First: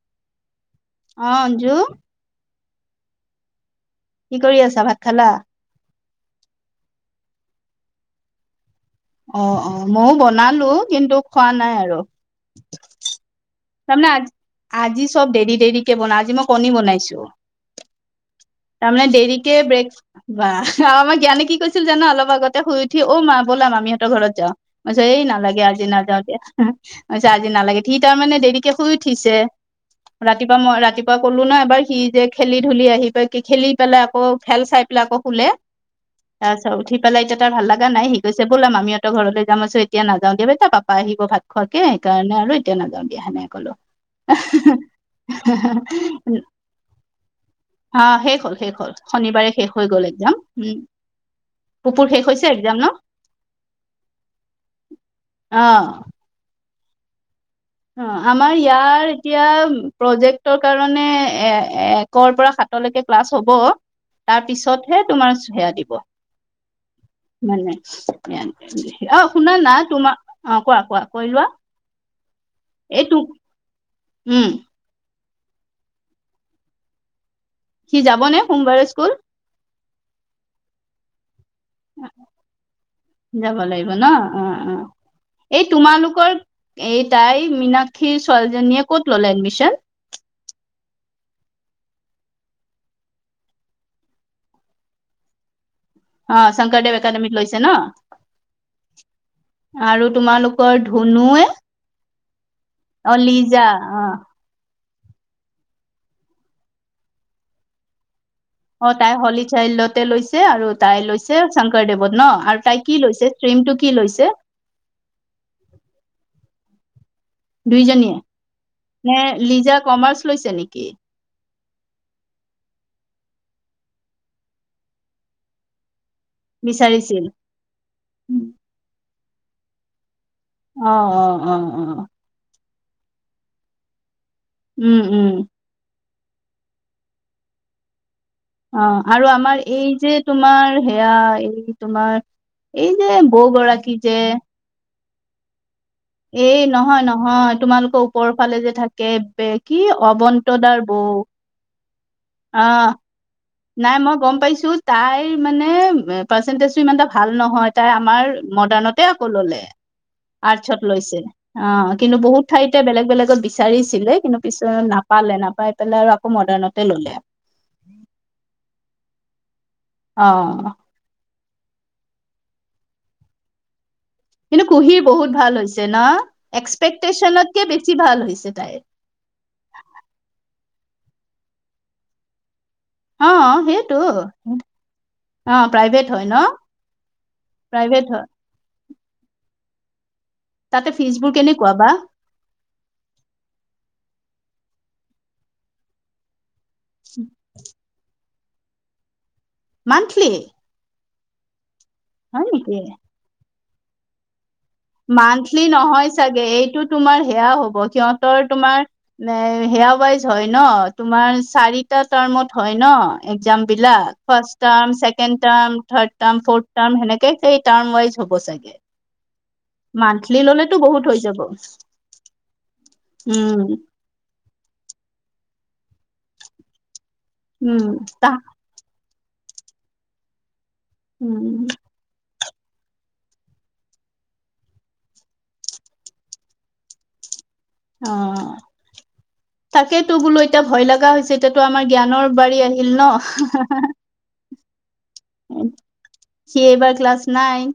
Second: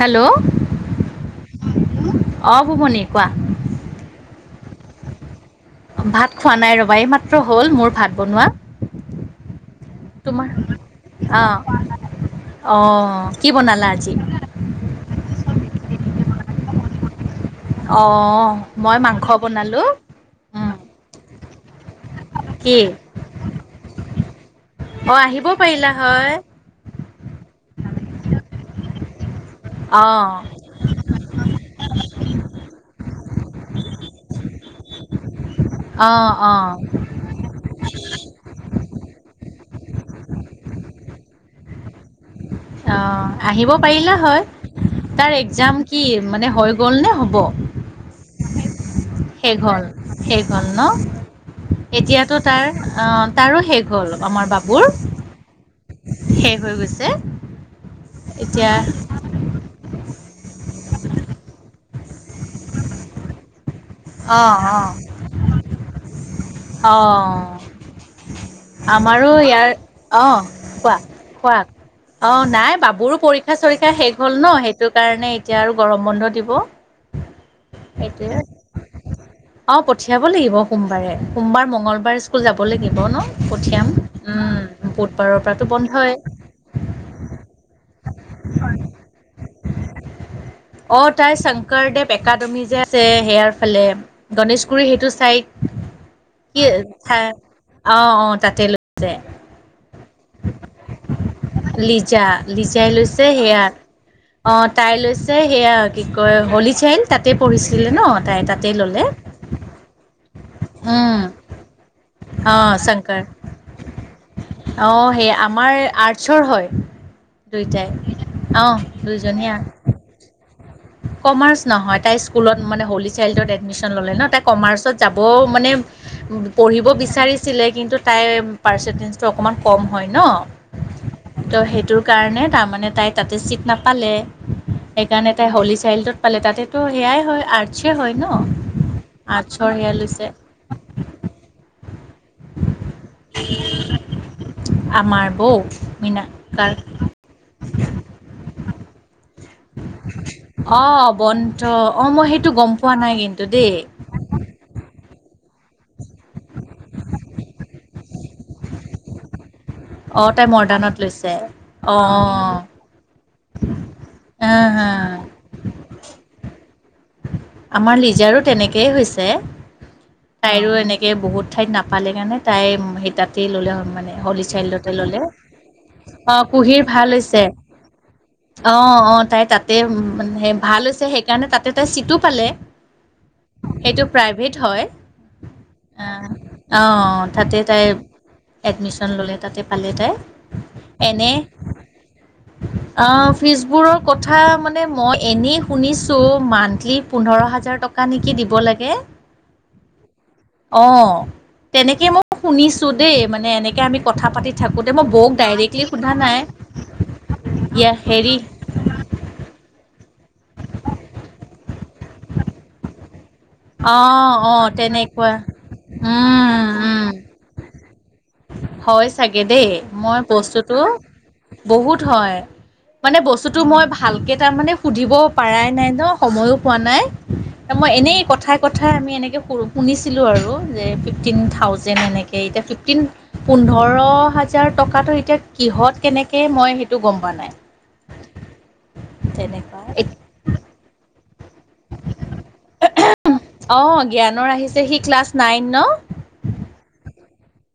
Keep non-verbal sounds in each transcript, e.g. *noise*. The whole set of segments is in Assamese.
হেল্ল, 'অ' অ' অঁ ভুবনি কোৱা, কি কৰি আছা ভাত খালা। ভাত খোৱা নাই ৰবা, এই মাত্ৰ হ'ল মোৰ ভাত বনোৱা,। অ' অ' মইও বনালো, কিন্তু খোৱা নাই আৰু। অ' কি বনালা আজি। আজি চব দেৰি দেৰিকে বনাই আজি মই কণী বনাইছোঁ। অ', মই মাংস বনালো। ব্ৰেক বা আৰু আমাৰ জ্ঞানে কিৈছিল জানো অলপ আগতে, শুই কি উঠি অ', মা বলাম আমিহঁতৰ ঘৰত যাওঁ। *unintelligible* অঁ এই, আহিব নালাগে আজি পাৰিলা নাযাওঁ হয় দিয়া আজি নালাগে, সি তাৰমানে দেৰিকে শুই উঠিছে, অঁ ৰাতিপুৱা মই ৰাতিপুৱ ক'লো ন এবাৰ সি যে, খেলি ধূলি আহি পাই কি খেলি পেলাই আকৌ খেল চাই পেলাই আকৌ শুলে অঁ অঁ তাৰিছত, উঠি পেলাই এতিয়া তাৰ ভাল লগা নাই, সি গৈছে ব'লাম আমি তৰ ঘৰলৈ যামছো, এতিয়া নাযাও দে, পাপা আহিব ভাত খোৱাকে, সেইকাৰণে আৰু তেতিয়া নাযাওঁ দিয়া, অঁ সেনেক আহিব কলো পাৰিলা হয় তাৰ এক্জাম কি মানে, হৈ গ'ল নে হ'ব অ', শেষ হ'ল, শেষ হ'ল, শনিবাৰে শেষ হ'ল হৈ গ'ল একজাম শেষ হ'ল উম। ন পুপুৰ শেষ এতিয়াতো, হৈছে তাৰ একজাম ন? অ', তাৰো শেষ হ'ল, আমাৰ বাবুৰ অ শেষ হৈ গৈছে। অ', আমাৰ এতিয়া ইয়াৰ এতিয়া প্ৰজেক্টৰ কাৰণে, এ একৰ পৰা সাতলৈকে ক্লাছ হ'ব। তাৰ অঁ অঁ পিছতহে, তোমাৰ সেয়া দিব। অঁ মানে, অ', আমাৰো শুনা ইয়াৰ না তোমাৰ, অ' কোৱা কোৱা কৈ লোৱা অ', নাই বাবুৰো এইটো পৰীক্ষা চৰিক্ষা শেষ হল উম ন সেই সেইটো কাৰণে, এতিয়া আৰু গৰম বন্ধ দিব। সি যাব সেইটোয়ে নে, সোমবাৰে স্কুল। অ', পঠিয়াব লাগিব সোমবাৰে। সোমবাৰ, মঙ্লবাৰ, স্কুল যাব লাগিব ন, যাব লাগিব পঠিয়াম ন অ অ উম বুধবাৰৰ এই পৰাতো বন্ধই। তোমালোকৰ এই টাই মীনাক্ষীৰ ছোৱালীজনীয়ে ক'ত ল'ল এডমিশন। অ', তাই শংকৰদেৱ একাডেমি, যে আছে সেয়াৰ ফালে গণেশগুৰি সেইটো চাইড অ', কি শংকৰদেৱ ঠাই একাডেমীত লৈছে ন। অ', অ', তাতে লৈছে আৰু তোমালোকৰ ধুনুে লিজা লিজাই অ লৈছে সেয়া লিজা অ', অ', তাই লৈছে সেয়া, কি কয় হলিচাইল তাতে পঢ়িছিলে ন তাই তাত অ', তাই হলী চাইল্ডতে লৈছে আৰু তাই উম, লৈছে শংকৰদেৱত ন আৰু অ', তাই কি শংকৰ লৈছে। কি লৈছে অ', সেই আমাৰ আৰ্টচৰ হয়। দুইটাই, দুইজনীয়ে অ', নে দুইজনী লিজা কমাৰ্চ লৈছে নেকি? কমাৰ্চ নহয়, তাই স্কুলত মানে হোলী চাইল্ডত এডমিচন ল'লে ন তাই কমাৰ্চত যাবও মানে পঢ়িব বিচাৰিছিল বিচাৰিছিলে, কিন্তু তাইৰ পাৰ্চেণ্টেজটো অকণমান কম হয় ন? অ অ অ ত' অ সেইটোৰ কাৰণে তাৰমানে তাই তাতে চিট নাপালে উম উম সেইকাৰণে। তাই হলী চাইল্ডটোত পালে, তাতেতো সেয়াই হয় আৰ্টচ হয় ন। অ', আৰু আমাৰ আৰ্টছৰ সেয়া এই যে লৈছে তোমাৰ সেয়া এই তোমাৰ এই যে বৌ গৰাকী যে আমাৰ বৌ এই মীনাকাৰ নহয়, নহয়, তোমালোকৰ ওপৰৰ ফালে যে থাকে কি অৱন্ত দাৰ বৌ ত' অঁ', মই সেইটো গম আহ পোৱা নাই কিন্তু দেই। নাই মই গম পাইছো তাইৰ মানে পাৰ্চেন্টেজটো ইমান এটা ভাল নহয় তাই আমাৰ মডাৰ্ণতে আকৌ ললে। অ', তাই মৰ্ডাৰ্ণত লৈছে। অ', কিন্তু বহুত ঠাইতে বেলেগ বেলেগত বিচাৰিছিলে কিন্তু পিছ আহ হা নাপালে নাপায় পেলাই আৰু আকৌ মডাৰ্ণতে ললে। আমাৰ লিজাৰো তেনেকেই হৈছে অ তাইৰো এনেকে বহুত ঠাইত নাপালে কাৰণে তাই সেইটাতেই ল'লে হ' মানে। কিন্তু হলিচাইডতে কুহিৰ ললে বহুত ভাল হৈছে ন অ', কুহিৰ ভাল হৈছে। এক্সপেক্টেশচনতকে বেছি ভাল হৈছে তাইৰ অ', অ', তাই তাতে ভাল হৈছে সেইকাৰণে তাতে তাই চিটো পালে। সেইটো প্ৰাইভেট হয়। অ প্ৰাইভেট হয় আহ ন আহ তাতে তাই প্ৰাইভেট হয় এডমিশন ল'লে তাতে পালে তাই। তাতে ফিজবোৰ এনে কেনেকুৱা বা? অ', ফিজবোৰৰ কথা মানে মই এনেই শুনিছো মন্থলী পোন্ধৰ হাজাৰ টকা নেকি দিব লাগে। মন্থলী? অ', তেনেকে মই নেকি? শুনিছো দেই মানে এনেকে আমি কথা পাতি থাকোঁতে মই বৌক মান্থলি ডাইৰেক্টলি নহয় সোধা নাই চাগে এইটো তোমাৰ সেয়া হ'ব ইয়া হেৰি সিহঁতৰ তোমাৰ হেয়া ৱাইজ হয় ন তোমাৰ চাৰিটা টাৰ্মত হয় ন এক্সাম বিলাক অ' ফাৰ্ষ্ট অ' টাৰ্ম, তেনেকুৱা ছেকেণ্ড টাৰ্ম, থাৰ্ড টাৰ্ম, উম, ফৰ্থ টাৰ্ম উম, সেনেকেই সেই টাৰ্ম ৱাইজ হ'ব চাগে। হয় চাগে দেই মই মান্থলি ললেতো বস্তুটো বহুত হৈ যাব বহুত হয় মানে বস্তুটো উম মই ভালকৈ তাৰমানে সুধিব পৰাই নাই ন সময়ো পোৱা নাই ত উম মই এনেই তা কথা কথা আমি এনেকৈঁ শুনিছিলোঁ আৰু যে ফিফটিন উম। থাউজেণ্ড এনেকৈ এতিয়া ফিফটিন পোন্ধৰ হাজাৰ টকাটো এতিয়া কিহত কেনেকে মই সেইটো গম পোৱা নাই। অ', তেনেকুৱা তাকেইতো বোলো এতিয়া ভয় লগা হৈছে। এতিয়াতো আমাৰ জ্ঞানৰ বাৰী আহিল ন। অঁ জ্ঞানৰ আহিছে সি ক্লাছ নাইন ন? সি এইবাৰ ক্লাছ নাইন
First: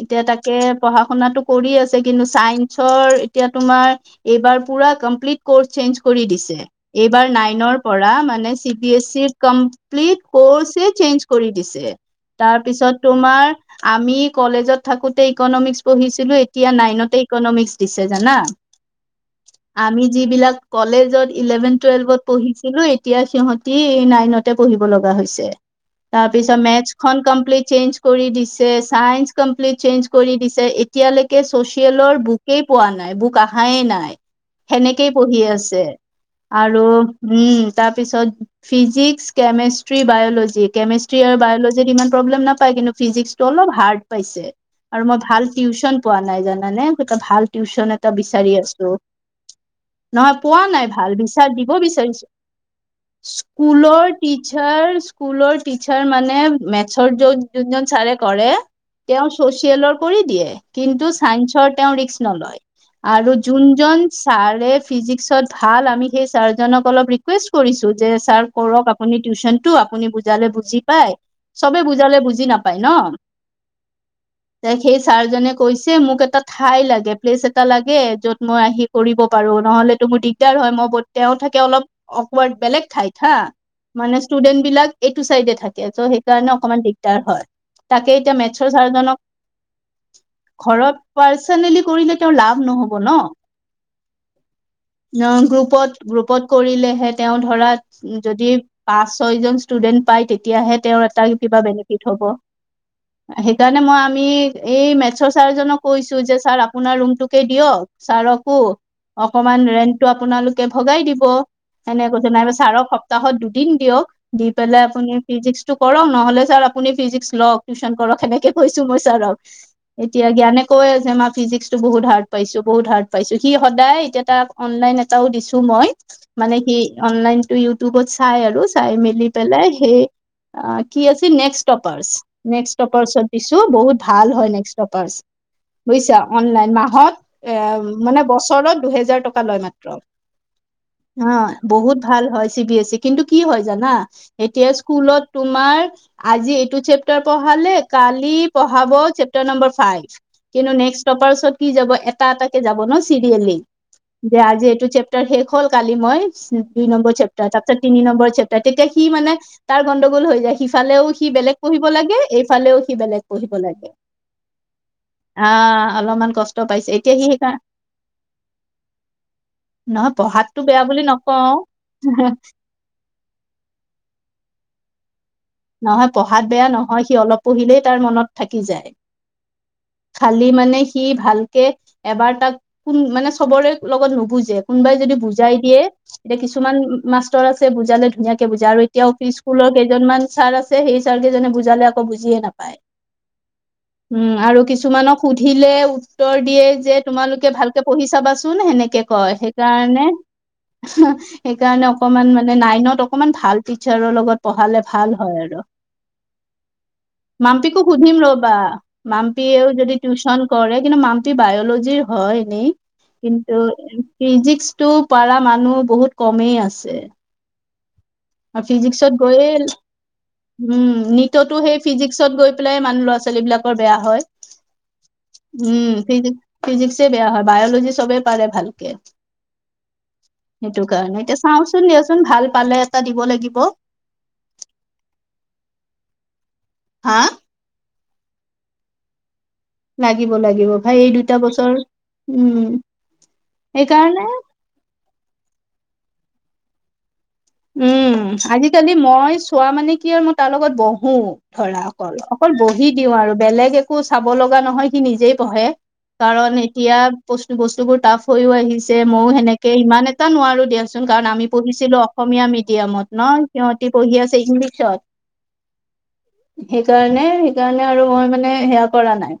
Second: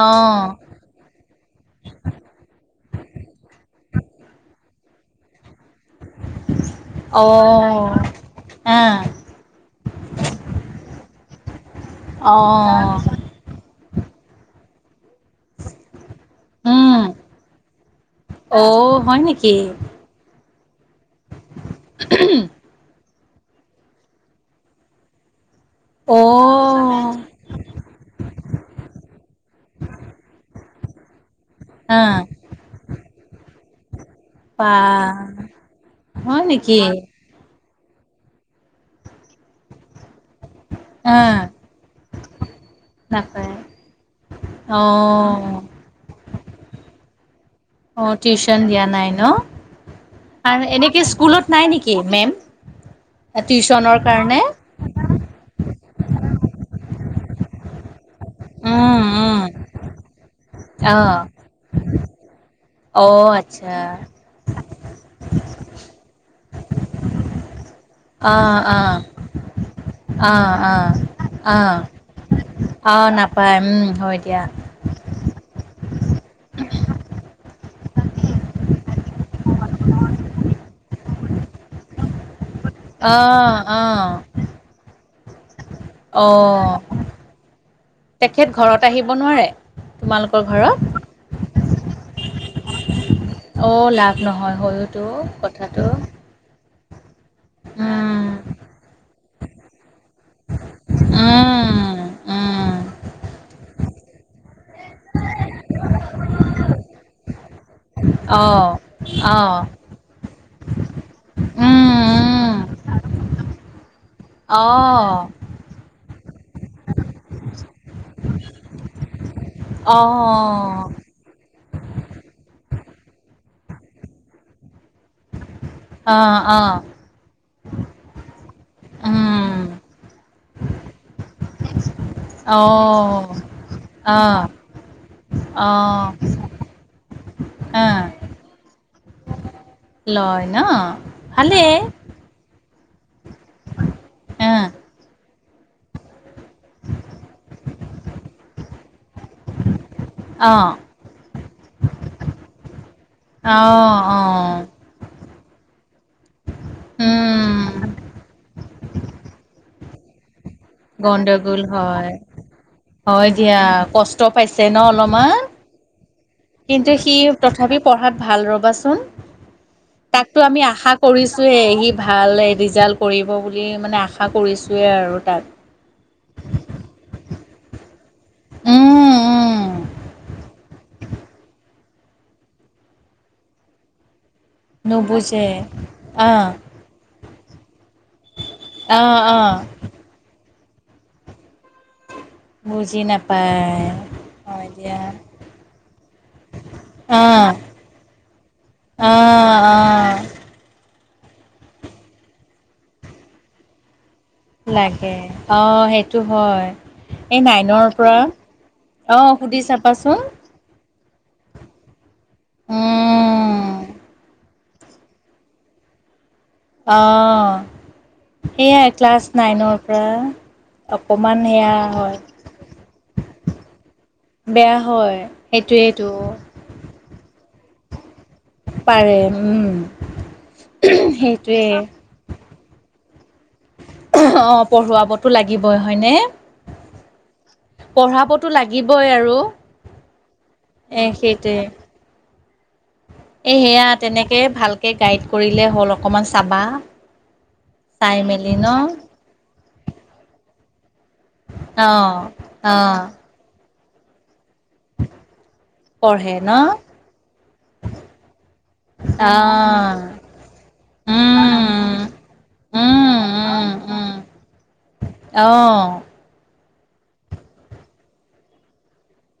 এতিয়া অঁ তাকে পঢ়া শুনাটো কৰি আছে কিন্তু চাইন ৰ এতিয়া তুমাৰ এইবাৰ পুৰা কমপ্লিট কৰ্চ চেঞ্জ কৰি দিছে।। এইবাৰ নাইনৰ অঁ পৰা মানে চি বি আহ এছ ইৰ কমপ্লিট কৰ্ছে চেঞ্জ কৰি দিছে। তাৰ অঁ পিছত তোমাৰ আমি কলেজত থাকোতে ইকনমিক্স পঢ়িছিলো। এতিয়া উম নাইনতে ইকনমিকস দিছে জানা অঁ হয় নেকি আমি যিবিলাক কলেজত ইলেভেন টুৱেল্ভত পঢ়িছিলো। এতিয়া সিহতি নাইনতে পঢ়িব লগা হৈছে তাৰপিছত মেথছ অঁ কমপ্লিট চেঞ্জ কৰি দিছে চাইস কমপ্লিট চেঞ্জ কৰি দিছে। এতিয়ালৈকে আহ ছচিয়েলৰ বুকেই পোৱা নাই বুক অহাই নাই। বা সেনেকেই পঢ়ি আছে হয় নেকি আৰু উম, তাৰপিছত ফিজিক্স, কেমেষ্ট্ৰি, বায়লজি কেমেষ্ট্ৰি আৰু আহ বায়লজি ইমান প্ৰব্লেম নাপায় কিন্তু ফিজিক্সটো নাপায় অলপ হাৰ্ড পাইছে আৰু মই অঁ ভাল টিউশ্যন পোৱা নাই জানানে এটা ভাল টিউশচন এটা অঁ বিচাৰি টিউচন দিয়া আছো নাই ন নহয় পোৱা আৰু নাই এনেকে ভাল স্কুলত বিচাৰ নাই দিব নেকি বিচাৰিছো। মেম টিউচনৰ স্কুলৰ কাৰণে টিচাৰ স্কুলৰ টিচাৰ মানে মেথছৰ যত যোনজন ছাৰে কৰে উম তেওঁ উম ছচিয়েলৰ কৰি দিয়ে কিন্তু আহ চাইন্ঞ্চৰ তেওঁ ৰিক্স নলয়। অ আৰু আচ্ছা যোনজন ছাৰে ফিজিক্সত ভাল আমি সেই ছাৰজনক অলপ ৰিকুৱেষ্ট কৰিছো যে ছাৰ আহ কৰক আহ আপুনি টিউশচনটো আপুনি বুজালে আহ বুজি আহ পায়। আহ চবে বুজালে বুজি নাপায় ন। আহ নাপায় উম হয় দিয়া তে সেই ছাৰজনে কৈছে মোক এটা ঠাই লাগে প্লেচ এটা লাগে য'ত মই আহি কৰিব পাৰোঁ, নহ'লেতো মোৰ দিগদাৰ হয়, মই তেওঁ থাকে অলপ অকমান বেলেগ ঠাইত হা, আহ আহ মানে ষ্টুডেণ্টবিলাক এইটো চাইডে থাকে য'ত অ সেইকাৰণে অকণমান দিগদাৰ হয়, তাকে এতিয়া তেখেত মেথছৰ ঘৰত আহিব ছাৰজনক নোৱাৰে ঘৰত পাৰ্চনেলি কৰিলে তেওঁৰ লাভ নহ'ব ন'। অ' লাভ নহয় হয়তো কথাটো। গ্ৰুপত গ্ৰুপত কৰিলেহে তেওঁ ধৰা উম যদি পাঁচ ছয় জন ষ্টুডেন্ট পায় তেতিয়াহে তেওঁৰ কিবা উম বেনিফিট হ'ব, উম সেইকাৰণে মই আমি এই মেথছৰ ছাৰজনক কৈছো যে ছাৰ আপোনাৰ ৰুমটোকে দিয়ক ছাৰকো অহ অহ অকমান ৰেন্টটো আপোনালোকে ভগাই দিব। উম সেনেক কৈ নাইবা উম ছাৰক সপ্তাহত দুদিন দিয়ক, দি পেলাই অহ আপুনি ফিজিক্সটো কৰক নহ'লে ছাৰ আপুনি ফিজিক্স লওক, টিউশচন কৰক সেনেকে কৈছো মই ছাৰক। এতিয়া জ্ঞানে কৈ অহ আছে আমাৰ ফিজিক্সটো বহুত হাৰ্ড। পাইছোঁ বহুত হাৰ্ড পাইছোঁ। সি সদায় এতিয়া তাক অনলাইন এটাও দিছোঁ, মই মানে লয় সি অনলাইনটো ইউটিউবত চাই আৰু চাই মেলি পেলাই সেই কি আছিল, নেক্স টপাৰ্চ নেক্স টপাৰ্চত দিছোঁ, বহুত ভাল হয় নেক্স টপাৰ্চ। বুজিছা অনলাইন মাহত এ, মানে বছৰত দুহেজাৰ টকা লয় মা ন অ' ভালেই বহুত ভাল হয় চি বি এছ চি, কিন্তু কি হয় জানা এতিয়া স্কুলত তোমাৰ আজি চেপটাৰ পঢ়ালে, কালি পঢ়াব চেপাৰ নম্বাৰ ফাইভ। অঁ কিন্তু নেক্স টপাৰ্চত কি যাব এটা এটাকে যাব ন' চিৰিয়েলি অঁ যে অঁ আজি এইটো চেপ টো শেষ হ'ল কালি মই দুই নম্বৰ চেপ্টাৰ উম তাৰপিছত তিনি নম্বৰ চেপ্তাৰ তেতিয়া সি মানে তাৰ গণ্ডগোল হৈ যায়। সিফালেও সি বেলেগ গণ্ডগোল পঢ়িব হয়, লাগে এইফালেও সি বেলেগ হয় পঢ়িব দিয়া লাগে কষ্ট পাইছে ন' অলপমান? আহ অলপমান কষ্ট কিন্তু পাইছে সি এতিয়া সেইকাৰ তথাপি পঢ়াত ভাল ৰবাচোন। নহয় তাকো আমি পঢ়াতটো বেয়া আশা বুলি কৰিছোয়ে, সি নকওঁ ভাল ৰিজাল্ট কৰিব বুলি মানে আশা কৰিছোঁয়েই আৰু তাত। নহয় পঢ়াত বেয়া নহয়, সি অলপ পঢ়িলেই তাৰ মনত থাকি যায়। উম উম খালি মানে স ভালকে এবাৰ তাক কোন মানে চবৰে লগত নুবুজে। কোনোবাই যদি নুবুজে বুজাই দিয়ে এতিয়া অঁ কিছুমান মাষ্টৰ আছে বুজালে ধুনীয়াকে বুজে আৰু এতিয়াও অঁ সি অঁ স্কুলৰ কেইজনমান ছাৰ আছে, সেই ছাৰকেইজনে বুজালে আকৌ বুজিয়ে নাপায়। বুজি নাপায়। উ উম, আৰু হয় দিয়া কিছুমানক সুধিলে উত্তৰ দিয়ে যে অ', তোমালোকে ভালকে পঢ়ি চাবাচোন সেনেকে কয়। অ', সেইকাৰণে অ'। সেইকাৰণে অকমান মানে নাইনত অকমান ভাল টিচাৰৰ লগত পঢ়ালে ভাল লাগে হয় আৰু অ' সেইটো হয়। এই মাম্পীকো নাইনৰ পৰা সুধিম ৰ'বা, অ', সুধি মাম্পীয়েও যদি চাবাচোন টিউচন কৰে কিন্তু মাম্পি বায়লজিৰ হয় এনেই কিন্তু উম, ফিজিক ফিজিকটো পাৰা মানুহ বহুত কমেই আছে। অ' আৰু সেইয়াই ফিজিক্সত ক্লাছ গৈয়ে নাইনৰপৰা উম, নিটতো সেই ফিজিক্সত গৈ পেলাই মানুহ ল'ৰা ছোৱালীবিলাকৰ বেয়া হয়। বেয়া হয়, সেইটোৱে ফিজ-ফিজিক্সে বেয়া হয়, বায়'লজি চবে পাৰে ভাল। পাৰে উম, সেইটো কাৰণে, এতিয়া সেইটোৱে চাওচোন, দিয়াচোন ভাল পালে এটা দিব লাগিব। অ' পঢ়ুৱাবতো লাগিবই হয়নে? হা? পঢ়াবতো লাগিবই আৰু। লাগিব লাগিব, বা এ এই দুটা বছৰ উম। এই সেয়া সেইকাৰণে তেনেকৈ ভালকৈ গাইড কৰিলে হ'ল। অকণমান চাবা চাই উম মেলি ন আজিকালি, মই চোৱা মানে কি আৰু মই তাৰ লগত বহো। ধৰা অ অকল অকল অ বহি দিওঁ আৰু বেলেগ একো চাব লগা নহয় কি নিজেই পঢ়ে। পঢ়ে ন কাৰণ এতিয়া বস্তু বস্তু বোৰ টাফ হৈও আহিছে মইো অ সেনেকে ইমান নোৱাৰো দিয়কচোন কাৰণ আমি উম পঢ়িছিলো। অসমীয়া উম মিডিয়ামত ন উম সিহঁতি উম পঢ়ি আছে ইংলিছত অ সেইকাৰণে সেইকাৰণে আৰু মই মানে সেয়া কৰা নাই।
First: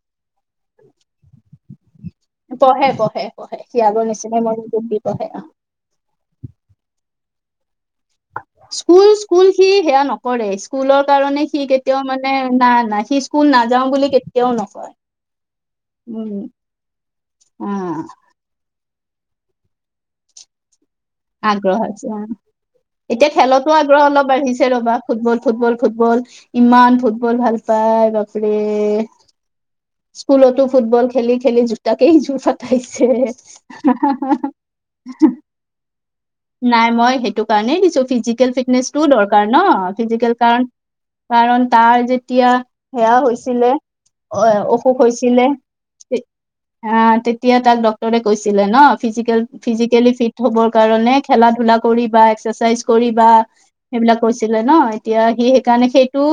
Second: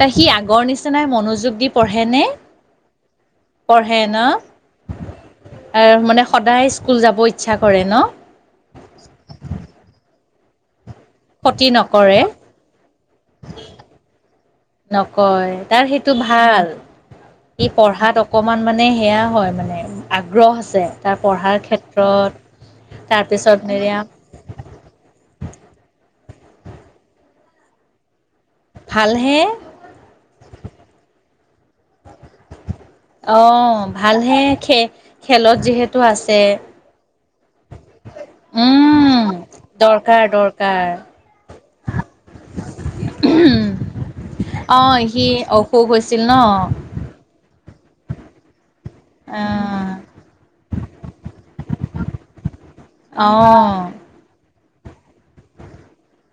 তাই সি আগৰ নিচিনাই মনোযোগ দি পঢ়ে নে? পঢ়ে পঢ়ে পঢ়ে সি আগৰ নিচিনা মনযোগ দি পঢ়ে। তাৰ মানে সদায় স্কুল যাব ইচ্ছা কৰে ন? স্কুল স্কুল সি সেয়া নকৰে স্কুলৰ কাৰণে সি ক্ষতি কেতিয়াও নকৰে মানে না না সি স্কুল নাযাও বুলি কেতিয়াও ন নকয় তাৰ সেইটো ভাল। ই আ, পঢ়াত অ অকণমান মানে সেয়া হয় মানে আগ্ৰহ আছে। তাৰ পঢ়াৰ আগ্ৰহ আছে ক্ষেত্ৰত অ' এতিয়া তাৰপিছত খেলতো নেৰিয়া আগ্ৰহ অলপ বাঢ়িছে ৰ'বা। ফুটবল ফুটবল ফুটবল ইমান ফুটবল ভাল পায় বাপৰে। হে? স্কুলতো ফুটবল খেলি খেলি তাক জোৰ পতাইছে। অঁ টো আছে। নাই মই সেই কাৰণে কিছ ফিজিকেল ফিটনেছ টো উম দৰকাৰ ন। দৰকাৰ ফিজিকেল কাৰণ দৰকাৰ কাৰণ তাৰ যেতিয়া সেয়া হৈছিলে অ অ', সি অসুখ হৈছিল ন? অ তেতিয়া তাক ডটৰে কৈছিলে ন ফিজিকেল আহ ফিজিকেলি ফিট হ'বৰ কাৰণে খেলা ধূলা কৰিব এক্সাৰচাইজ কৰিবা অঁ সেইবিলাক কৈছিলে ন এতিয়া সি সেইকাৰণে সেইটো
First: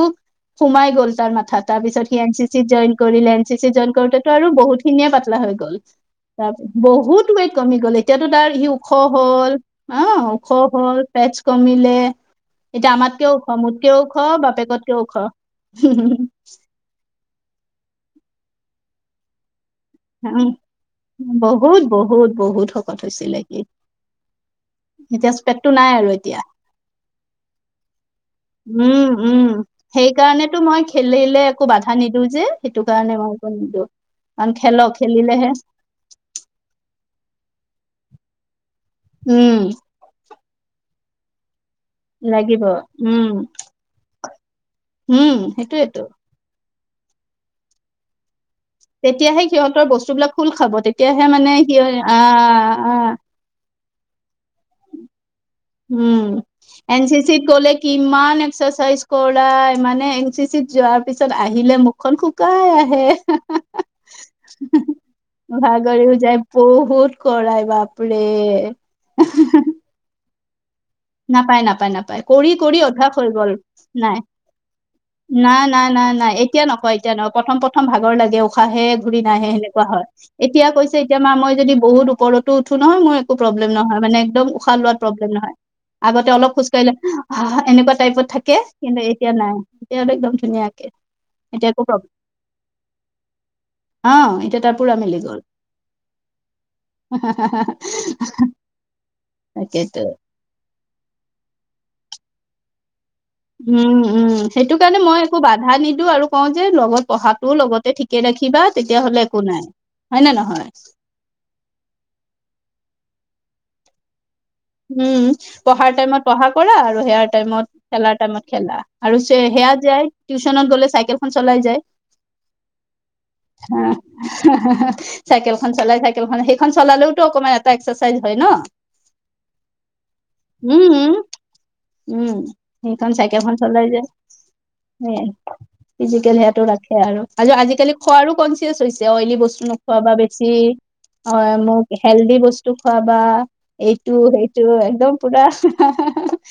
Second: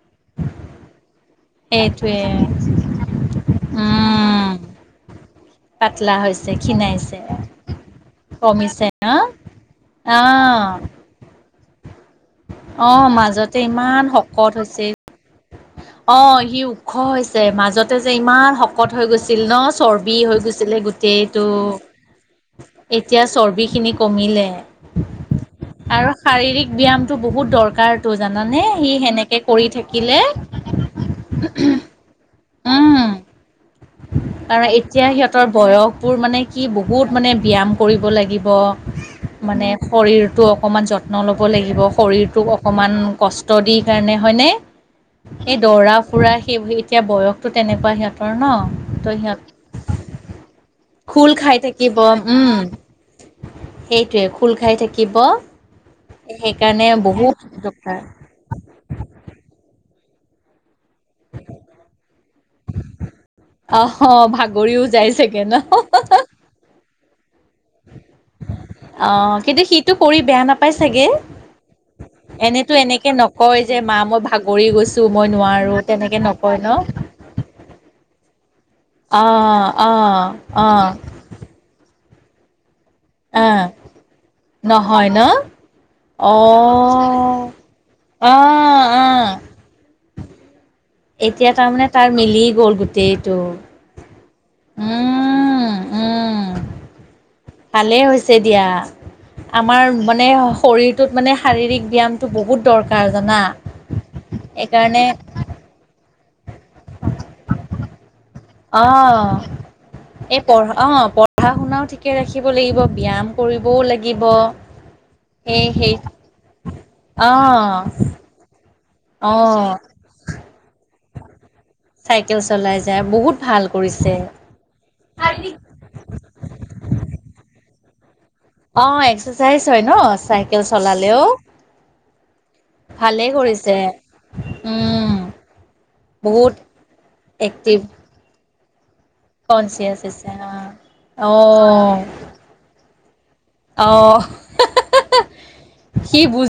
সোমাই গ'ল তাৰ মথা তাৰ পিছত সেইটোৱে সি এন চি চিত জইন কৰিলে। চি জইন কৰোতেতো আৰু উম বহুতখিনিয়ে পাতলা হৈ গ'ল। পাতলা হৈছে তাৰ ক্ষীণাইছে বহুত বে কমি গ'ল এতিয়াতো তাৰ ইি কমিছে ওখ ন হল হ ওখ অঁ হল। ফেটছ কমিলে এতিয়া অঁ আমাতকে ওখ মাজতে মোতকে ইমান ওখ বাপেকতকে ওখ। অ', সি ওখ হৈছে মাজতে যে ইমান শকত হৈ গৈছিল ন চৰ্বি হৈ গৈছিলে গোটেইটো। বহুত বহুত বহুত শকত এতিয়া হৈছিলে সি চৰ্বি খিনি এতিয়া পেটটো নাই আৰু এতিয়া শাৰিৰীক ব্যায়ামটো বহুত দৰকাৰতো জানানে সি সেনেকৈ কৰি থাকিলে টো মই খেলিলে একো বাধা নিদিো যে সেইটো কাৰণে মই একো নিদো। কাৰ এতিয়া সিহঁতৰ বয়সবোৰ মানে কি বহুত মানে ব্যয়াম কৰিব লাগিব। উম, মানে শৰীৰটো অকণমান যত্ন ল'ব লাগিব শৰীৰটোক লাগিব অকণমান উম, কষ্ট দি সেই কাৰণে হয়নে উম, সেই দৰা সেইটোয়েতো। ফুৰা সেই এতিয়া বয়সতো তেনেকুৱা সিহঁতৰ ন। ত সিহঁত তেতিয়াহে সিহঁতৰ বস্তুবলাক খোল খাব তেতিয়াহে খোল খাই মানে সি থাকিব উম আহ সেইটোৱে খোল খাই থাকিব। উম সেইকাৰণে এন চি চি বহুত কলে কি দৰকাৰ ইমান এক্সচাইজ কল মানে এন চি চি যোৱা তাৰপিছত আহিলে মুখখন শুকাই আহে। অ', ভাগৰিও যাই চাগে ভাগৰিও ন? যায় বহুত কৰাই বাপৰে। টো কৰি বেয়া নাপায় চাগে? নাপায় নাপায় নাপায় কৰি এনেতো কৰি এনেকে অঠাস হৈ গল নকয় যে মা নাই মই ভাগৰি গৈছো মই না নোৱাৰো না না তেনেকে নাই। এতিয়া ন? নকয়, এতিয়া নহয় প্ৰথম প্ৰথম ভাগৰ লাগে উশাহে ঘূৰি নাহে অ' সেনেকুৱা হয় অ' এতিয়া অ' কৈছে এতিয়া মা মই যদি বহুত ওপৰতো উঠো নহয় মোৰ একো অ' প্ৰব্লেম নহয় মানে একদম উশাহ লোৱাত নহয় ন? প্ৰব্লেম নহয়। আগতে অলপ খোজ কঢ়িলে অ' হাঁ এনেকুৱা টাইপত থাকে, অ' কিন্তু তয়া অ' নাই, এতিয়া একদম ধুনীয়া কে। এতিয়া একো্ তাৰমানে প্ৰ, তাৰ মিলি গ'ল গোটেইটো। আহ এতিয়া তাৰ পুৰা মিলি গল। উম উম *unintelligible* ভালেই হৈছে দিয়া, আমাৰ তাকেতো। মানে শৰীৰ ত মানে শাৰীৰিক ব্যায়ামটো বহুত দৰকাৰ। কাৰ জানা। উম উম, সেইটো কাৰণে এইকাৰণে মই একো বাধা নিদিওঁ আৰু কওঁ যে লগত পঢ়াটোও লগতে ঠিক ৰাখিবা তেতিয়া হলে অ' একো নাই, হয় নে এই নহয়। পঢ়া অ' পঢ়া শুনাও ঠিকে ৰাখিব লাগিব ব্যায়াম কৰিবও লাগিব। উম, সেই সেই পঢ়াৰ টাইমত পঢ়া কৰা আৰু সেয়াৰ অ' টাইমত খেলাৰ টাইমত খেলা। আৰু সেয়া অ' যায় টিউশচনত গলে চাইকেলখন চলাই যায়। চাইকেল চলাই যায় বহুত ভাল কৰিছে। চাইকেলখন চলাই চাইকেলখন সেইখন চলালেওতটো অকমান এটা এক্সাৰচাইজ হয় ন। অ' এক্সাৰচাইজ হয় ন চাইকেল উম, চলালেও। উম, সেইখন ভালে চাইকেখন কৰিছে। চলাই যায়, স উম, ফিজিকেল বহুত সেহাতটো ৰাখে আৰু, এক্টিভ আজিকালি খোৱাৰো কনচিয়াচ হৈছে অইলি বস্তু নোখোৱা, কনচিয়াছ বা হৈছে বেছি অ' মোক হেল্ডি বস্তু টো খোৱা বা। অ'। তু সেইটো একদম পুৰা। সি বুজ